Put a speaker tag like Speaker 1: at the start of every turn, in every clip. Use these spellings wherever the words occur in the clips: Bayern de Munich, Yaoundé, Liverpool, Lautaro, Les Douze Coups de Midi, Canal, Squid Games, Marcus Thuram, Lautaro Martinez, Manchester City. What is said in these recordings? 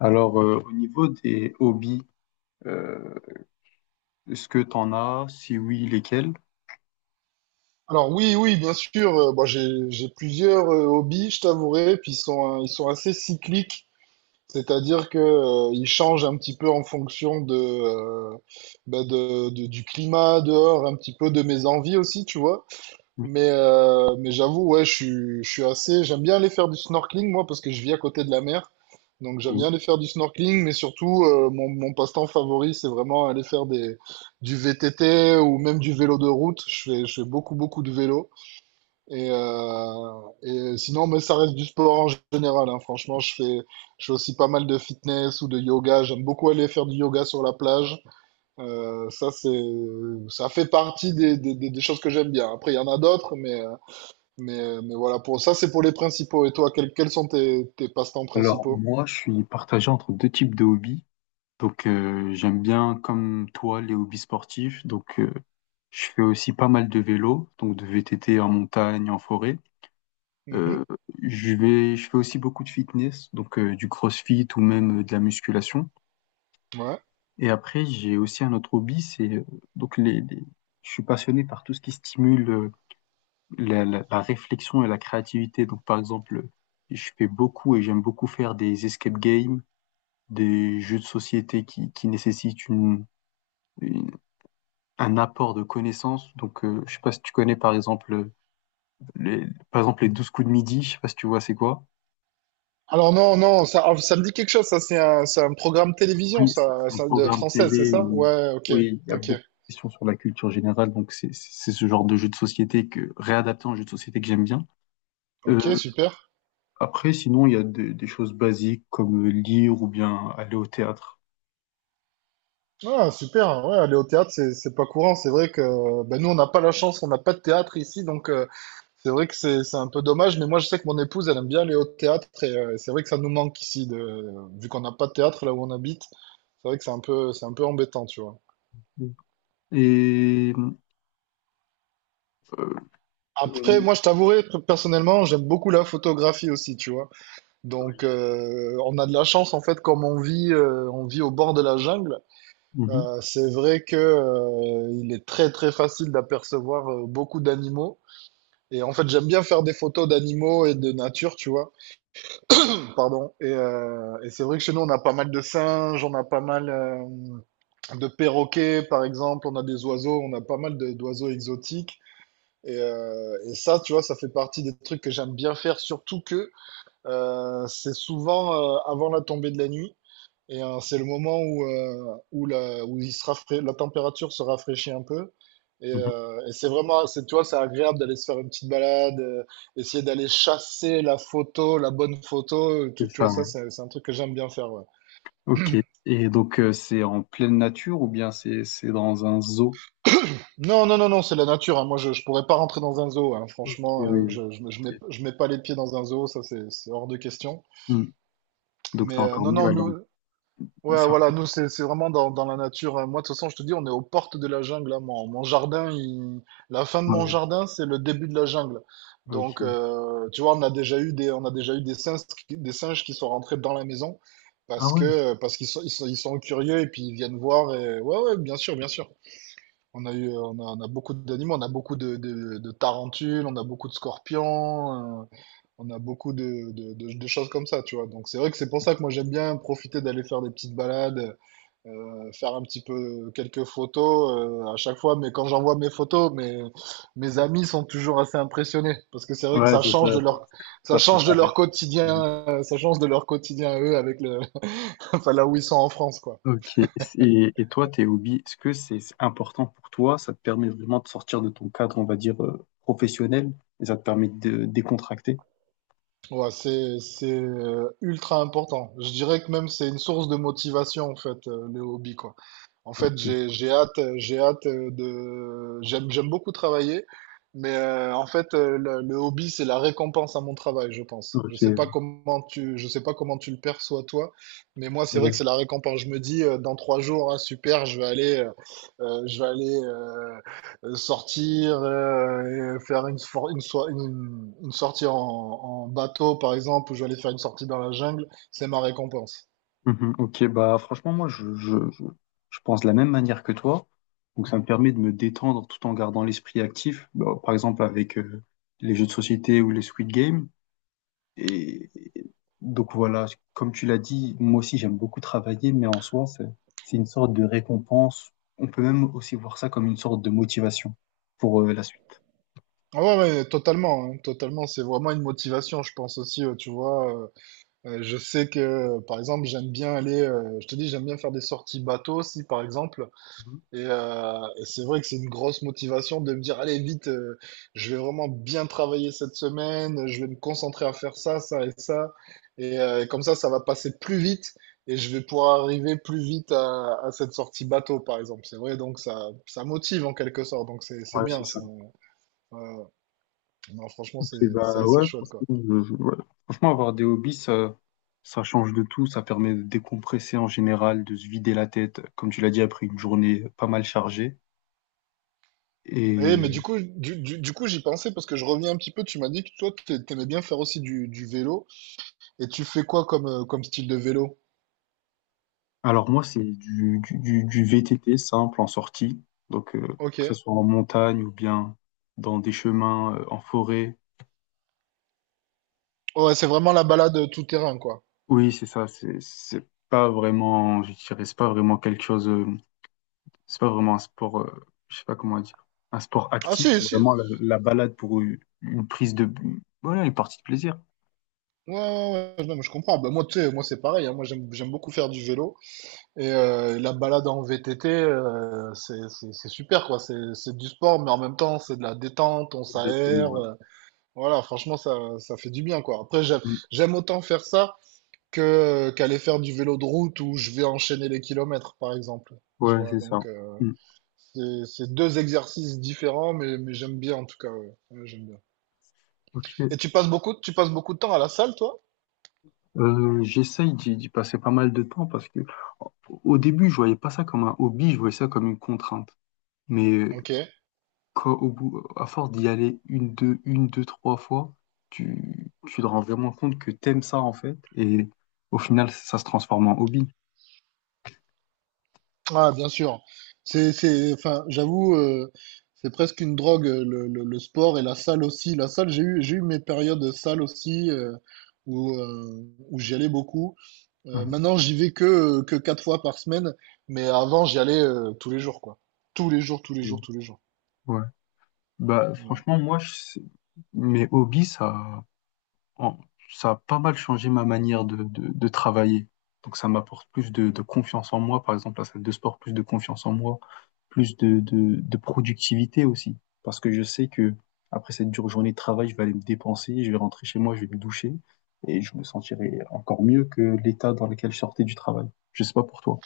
Speaker 1: Alors, au niveau des hobbies, euh, est-ce que tu en as? Si oui, lesquels?
Speaker 2: Alors oui, oui, bien sûr. Bon, j'ai plusieurs hobbies, je t'avouerai, puis ils sont assez cycliques, c'est-à-dire que ils changent un petit peu en fonction bah, du climat dehors, un petit peu de mes envies aussi, tu vois.
Speaker 1: Oui,
Speaker 2: Mais j'avoue, ouais, je suis assez. J'aime bien aller faire du snorkeling moi parce que je vis à côté de la mer, donc j'aime
Speaker 1: oui,
Speaker 2: bien aller faire du snorkeling. Mais surtout, mon passe-temps favori, c'est vraiment aller faire des du VTT ou même du vélo de route. Je fais beaucoup beaucoup de vélo. Et sinon, mais ça reste du sport en général, hein. Franchement, je fais aussi pas mal de fitness ou de yoga. J'aime beaucoup aller faire du yoga sur la plage. Euh, ça, c'est, Ça fait partie des choses que j'aime bien. Après, il y en a d'autres, mais voilà, pour ça, c'est pour les principaux. Et toi, quels sont tes passe-temps
Speaker 1: alors,
Speaker 2: principaux?
Speaker 1: moi, je suis partagé entre deux types de hobbies. Donc, j'aime bien, comme toi, les hobbies sportifs. Donc, je fais aussi pas mal de vélo, donc de VTT en montagne, en forêt.
Speaker 2: Mhm.
Speaker 1: Euh, je fais aussi beaucoup de fitness, donc du crossfit ou même de la musculation.
Speaker 2: Ouais.
Speaker 1: Et après, j'ai aussi un autre hobby, c'est donc les, les- je suis passionné par tout ce qui stimule. La réflexion et la créativité. Donc, par exemple, je fais beaucoup et j'aime beaucoup faire des escape games, des jeux de société qui nécessitent une- un apport de connaissances. Donc, je sais pas si tu connais, par exemple, les, par exemple, les 12 coups de midi. Je sais pas si tu vois, c'est quoi?
Speaker 2: Alors non, non, ah, ça me dit quelque chose. Ça, c'est un programme télévision,
Speaker 1: Oui, c'est un
Speaker 2: ça de
Speaker 1: programme
Speaker 2: française, c'est
Speaker 1: télé
Speaker 2: ça?
Speaker 1: où
Speaker 2: Ouais, ok,
Speaker 1: oui, il y a
Speaker 2: ok,
Speaker 1: beaucoup de questions sur la culture générale, donc c'est ce genre de jeu de société que réadapté en jeu de société que j'aime bien.
Speaker 2: ok,
Speaker 1: Euh,
Speaker 2: super.
Speaker 1: Après, sinon, il y a des choses basiques comme lire ou bien aller au théâtre.
Speaker 2: Ah, super, ouais, aller au théâtre, c'est pas courant. C'est vrai que bah, nous, on n'a pas la chance, on n'a pas de théâtre ici, donc c'est vrai que c'est un peu dommage. Mais moi, je sais que mon épouse, elle aime bien aller au théâtre, et c'est vrai que ça nous manque ici, vu qu'on n'a pas de théâtre là où on habite. C'est vrai que c'est un peu embêtant, tu vois.
Speaker 1: Et euh,
Speaker 2: Après,
Speaker 1: oui,
Speaker 2: moi, je t'avouerai, personnellement, j'aime beaucoup la photographie aussi, tu vois. Donc, on a de la chance, en fait, comme on vit au bord de la jungle.
Speaker 1: mhm,
Speaker 2: C'est vrai que, il est très, très facile d'apercevoir beaucoup d'animaux. Et en fait, j'aime bien faire des photos d'animaux et de nature, tu vois. Pardon. Et c'est vrai que chez nous, on a pas mal de singes, on a pas mal de perroquets, par exemple, on a des oiseaux, on a pas mal d'oiseaux exotiques. Et ça, tu vois, ça fait partie des trucs que j'aime bien faire, surtout que c'est souvent avant la tombée de la nuit. C'est le moment où la température se rafraîchit un peu. Et,
Speaker 1: mhm,
Speaker 2: euh, et tu vois, c'est agréable d'aller se faire une petite balade, essayer d'aller chasser la photo, la bonne photo, tout,
Speaker 1: c'est
Speaker 2: tu
Speaker 1: ça,
Speaker 2: vois, ça,
Speaker 1: ouais.
Speaker 2: c'est un truc que j'aime bien faire, ouais.
Speaker 1: Ok. Et donc, c'est en pleine nature ou bien c'est dans un zoo?
Speaker 2: Non, non, non, non, c'est la nature, hein. Moi, je pourrais pas rentrer dans un zoo, hein.
Speaker 1: Ok, oui,
Speaker 2: Franchement,
Speaker 1: oui.
Speaker 2: je, je, je mets,
Speaker 1: Ok.
Speaker 2: je mets pas les pieds dans un zoo, ça, c'est hors de question.
Speaker 1: Hmm. Donc, c'est encore
Speaker 2: Non,
Speaker 1: mieux.
Speaker 2: non.
Speaker 1: Alors,
Speaker 2: Ouais, voilà,
Speaker 1: c'est-
Speaker 2: nous, c'est vraiment dans la nature. Moi, de toute façon, je te dis, on est aux portes de la jungle, là. La fin de mon
Speaker 1: ouais,
Speaker 2: jardin, c'est le début de la jungle. Donc,
Speaker 1: ok.
Speaker 2: tu vois, on a déjà eu des singes, qui sont rentrés dans la maison
Speaker 1: Ah
Speaker 2: parce que,
Speaker 1: ouais.
Speaker 2: euh, parce qu'ils sont, ils sont, ils sont curieux et puis ils viennent voir. Ouais, ouais, bien sûr, bien sûr. On a beaucoup d'animaux, on a beaucoup de tarentules, on a beaucoup de scorpions, on a beaucoup de choses comme ça, tu vois. Donc, c'est vrai que c'est pour ça que moi, j'aime bien profiter d'aller faire des petites balades faire un petit peu quelques photos à chaque fois, mais quand j'envoie mes photos, mes amis sont toujours assez impressionnés parce que c'est vrai que
Speaker 1: Ouais, c'est ça, ça, ça peut paraître impressionnant.
Speaker 2: ça change de leur quotidien à eux avec le enfin là où ils sont en France quoi.
Speaker 1: Ok. Et toi, tes hobbies, est-ce que c'est important pour toi? Ça te permet vraiment de sortir de ton cadre, on va dire, professionnel, et ça te permet de décontracter?
Speaker 2: Ouais, c'est ultra important. Je dirais que même c'est une source de motivation en fait le hobby quoi. En fait,
Speaker 1: Ok.
Speaker 2: j'ai hâte, j'ai hâte de. J'aime beaucoup travailler, mais en fait, le hobby, c'est la récompense à mon travail, je pense.
Speaker 1: Ok, oui.
Speaker 2: Je sais pas comment tu le perçois toi, mais moi, c'est vrai
Speaker 1: Voilà.
Speaker 2: que c'est la récompense. Je me dis, dans trois jours, ah, super, je vais aller sortir, et faire une, for- une, soi- une sortie en bateau, par exemple, ou je vais aller faire une sortie dans la jungle. C'est ma récompense.
Speaker 1: Mhm, ok, bah franchement, moi, je pense de la même manière que toi. Donc, ça me permet de me détendre tout en gardant l'esprit actif. Bah, par exemple, avec les jeux de société ou les Squid Games. Et et donc voilà, comme tu l'as dit, moi aussi j'aime beaucoup travailler, mais en soi, c'est une sorte de récompense. On peut même aussi voir ça comme une sorte de motivation pour la suite.
Speaker 2: Ah ouais, ouais, totalement, hein, totalement. C'est vraiment une motivation, je pense aussi, tu vois. Je sais par exemple, je te dis, j'aime bien faire des sorties bateau aussi, par exemple.
Speaker 1: Mhm.
Speaker 2: Et c'est vrai que c'est une grosse motivation de me dire, allez, vite, je vais vraiment bien travailler cette semaine, je vais me concentrer à faire ça, ça et ça. Comme ça va passer plus vite et je vais pouvoir arriver plus vite à cette sortie bateau, par exemple. C'est vrai, donc ça motive en quelque sorte. Donc c'est
Speaker 1: Ouais, c'est
Speaker 2: bien,
Speaker 1: ça.
Speaker 2: ça. Ouais, ouais. Non, franchement,
Speaker 1: Ok,
Speaker 2: c'est
Speaker 1: bah ouais,
Speaker 2: assez chouette, quoi.
Speaker 1: franchement, je- ouais. Franchement, avoir des hobbies, ça change de tout, ça permet de décompresser en général, de se vider la tête, comme tu l'as dit, après une journée pas mal chargée.
Speaker 2: Eh, mais du coup, j'y pensais parce que je reviens un petit peu. Tu m'as dit que toi, t'aimais bien faire aussi du vélo. Et tu fais quoi comme style de vélo?
Speaker 1: Alors moi, c'est du VTT simple en sortie, donc
Speaker 2: Ok.
Speaker 1: que ce soit en montagne ou bien dans des chemins en forêt.
Speaker 2: Ouais, c'est vraiment la balade tout terrain, quoi.
Speaker 1: Oui, c'est ça, c'est pas vraiment, je dirais, c'est pas vraiment quelque chose, c'est pas vraiment un sport, je sais pas comment dire, un sport
Speaker 2: Ah,
Speaker 1: actif,
Speaker 2: si,
Speaker 1: c'est
Speaker 2: si.
Speaker 1: vraiment la balade pour une prise de, voilà, une partie de plaisir.
Speaker 2: Ouais, ouais, ouais. Non, mais je comprends. Bah, moi, tu sais, moi, c'est pareil. Hein. Moi, j'aime beaucoup faire du vélo. La balade en VTT, c'est super, quoi. C'est du sport, mais en même temps, c'est de la détente. On s'aère.
Speaker 1: Exactement, ouais.
Speaker 2: Voilà, franchement, ça fait du bien, quoi. Après, j'aime,
Speaker 1: Mm.
Speaker 2: j'aime autant faire ça que qu'aller faire du vélo de route où je vais enchaîner les kilomètres, par exemple. Tu
Speaker 1: Ouais,
Speaker 2: vois,
Speaker 1: c'est ça.
Speaker 2: donc
Speaker 1: Mm.
Speaker 2: c'est deux exercices différents, mais j'aime bien en tout cas. Ouais. Ouais, j'aime bien.
Speaker 1: Ok.
Speaker 2: Et tu passes beaucoup de temps à la salle, toi?
Speaker 1: J'essaye d'y passer pas mal de temps parce que au au début, je voyais pas ça comme un hobby, je voyais ça comme une contrainte. Mais
Speaker 2: Ok.
Speaker 1: quand- au bout, à force d'y aller une, deux, trois fois, tu te rends vraiment compte que t'aimes ça en fait. Et au final, ça se transforme en hobby.
Speaker 2: Ah, bien sûr. Enfin, j'avoue, c'est presque une drogue, le sport et la salle aussi. La salle, j'ai eu mes périodes de salle aussi où, euh, où j'y allais beaucoup.
Speaker 1: Mhm.
Speaker 2: Maintenant, j'y vais que quatre fois par semaine, mais avant, j'y allais tous les jours, quoi. Tous les jours, tous les
Speaker 1: Et,
Speaker 2: jours, tous les jours.
Speaker 1: ouais. Bah,
Speaker 2: Ouais.
Speaker 1: franchement, moi, je- mes hobbies, ça. En- ça a pas mal changé ma manière de, de travailler. Donc ça m'apporte plus de confiance en moi, par exemple la salle de sport, plus de confiance en moi, plus de, de productivité aussi. Parce que je sais que après cette dure journée de travail, je vais aller me dépenser, je vais rentrer chez moi, je vais me doucher et je me sentirai encore mieux que l'état dans lequel je sortais du travail. Je sais pas pour toi.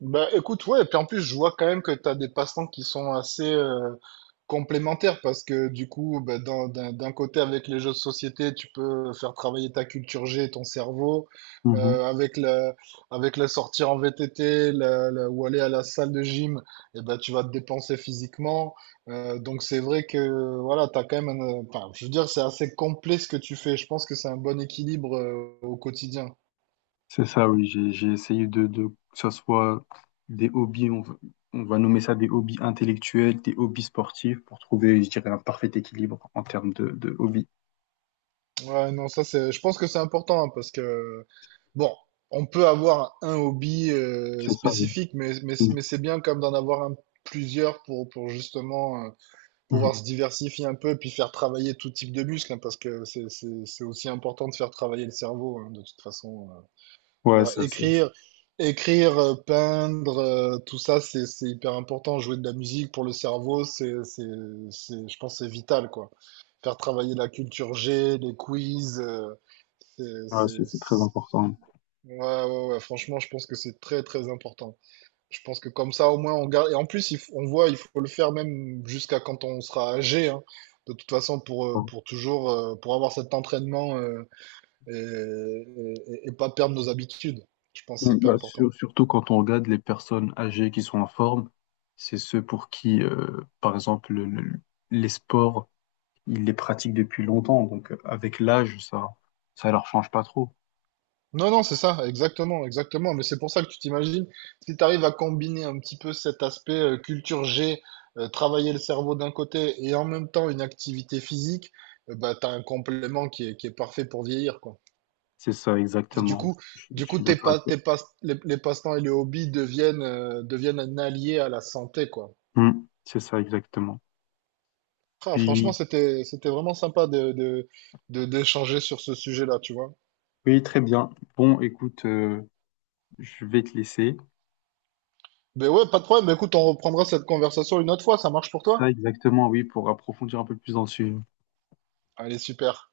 Speaker 2: Bah écoute, ouais, et puis en plus, je vois quand même que tu as des passe-temps qui sont assez complémentaires parce que du coup, bah, d'un côté, avec les jeux de société, tu peux faire travailler ta culture G et ton cerveau. Euh, avec la, avec la sortie en VTT ou aller à la salle de gym, et ben tu vas te dépenser physiquement. Donc c'est vrai que voilà, t'as quand même enfin, je veux dire, c'est assez complet ce que tu fais. Je pense que c'est un bon équilibre au quotidien.
Speaker 1: C'est ça, oui. J'ai essayé de, que ça soit des hobbies, on va nommer ça des hobbies intellectuels, des hobbies sportifs, pour trouver, je dirais, un parfait équilibre en termes de hobbies.
Speaker 2: Ouais, non, ça c'est. Je pense que c'est important hein, parce que bon, on peut avoir un hobby
Speaker 1: C'est ça, oui.
Speaker 2: spécifique, mais mais
Speaker 1: Mhm.
Speaker 2: mais c'est bien comme d'en avoir un, plusieurs pour justement
Speaker 1: Mhm.
Speaker 2: pouvoir se diversifier un peu et puis faire travailler tout type de muscles hein, parce que c'est aussi important de faire travailler le cerveau hein, de toute façon. Tu
Speaker 1: Ouais,
Speaker 2: vois,
Speaker 1: ça, ça, ça.
Speaker 2: écrire, peindre, tout ça, c'est hyper important. Jouer de la musique pour le cerveau, je pense, que c'est vital, quoi. Faire travailler la culture G, les quiz. C'est,
Speaker 1: Ouais, c'est
Speaker 2: c'est-
Speaker 1: très
Speaker 2: c'est-
Speaker 1: important.
Speaker 2: Ouais, ouais, ouais, franchement, je pense que c'est très, très important. Je pense que comme ça, au moins, on garde. Et en plus, on voit, il faut le faire même jusqu'à quand on sera âgé, hein. De toute façon, pour,
Speaker 1: Ouais.
Speaker 2: euh, pour toujours, pour avoir cet entraînement, et, et pas perdre nos habitudes. Je pense que c'est
Speaker 1: Mhm.
Speaker 2: hyper
Speaker 1: Bah,
Speaker 2: important.
Speaker 1: sur- surtout quand on regarde les personnes âgées qui sont en forme, c'est ceux pour qui, par exemple, le- les sports ils les pratiquent depuis longtemps, donc avec l'âge, ça leur change pas trop.
Speaker 2: Non, non, c'est ça, exactement, exactement. Mais c'est pour ça que tu t'imagines, si tu arrives à combiner un petit peu cet aspect culture G, travailler le cerveau d'un côté et en même temps une activité physique, bah, tu as un complément qui est parfait pour vieillir, quoi.
Speaker 1: C'est ça,
Speaker 2: Et
Speaker 1: exactement.
Speaker 2: du
Speaker 1: Je
Speaker 2: coup,
Speaker 1: suis d'accord avec toi.
Speaker 2: tes pas, les passe-temps et les hobbies deviennent un allié à la santé, quoi.
Speaker 1: Hmm, c'est ça, exactement.
Speaker 2: Ah, franchement,
Speaker 1: Puis,
Speaker 2: c'était vraiment sympa d'échanger sur ce sujet-là, tu vois.
Speaker 1: oui, très bien. Bon, écoute, je vais te laisser.
Speaker 2: Ben ouais, pas de problème. Ben écoute, on reprendra cette conversation une autre fois. Ça marche pour toi?
Speaker 1: Ça, exactement, oui, pour approfondir un peu plus dans le sujet.
Speaker 2: Allez, super.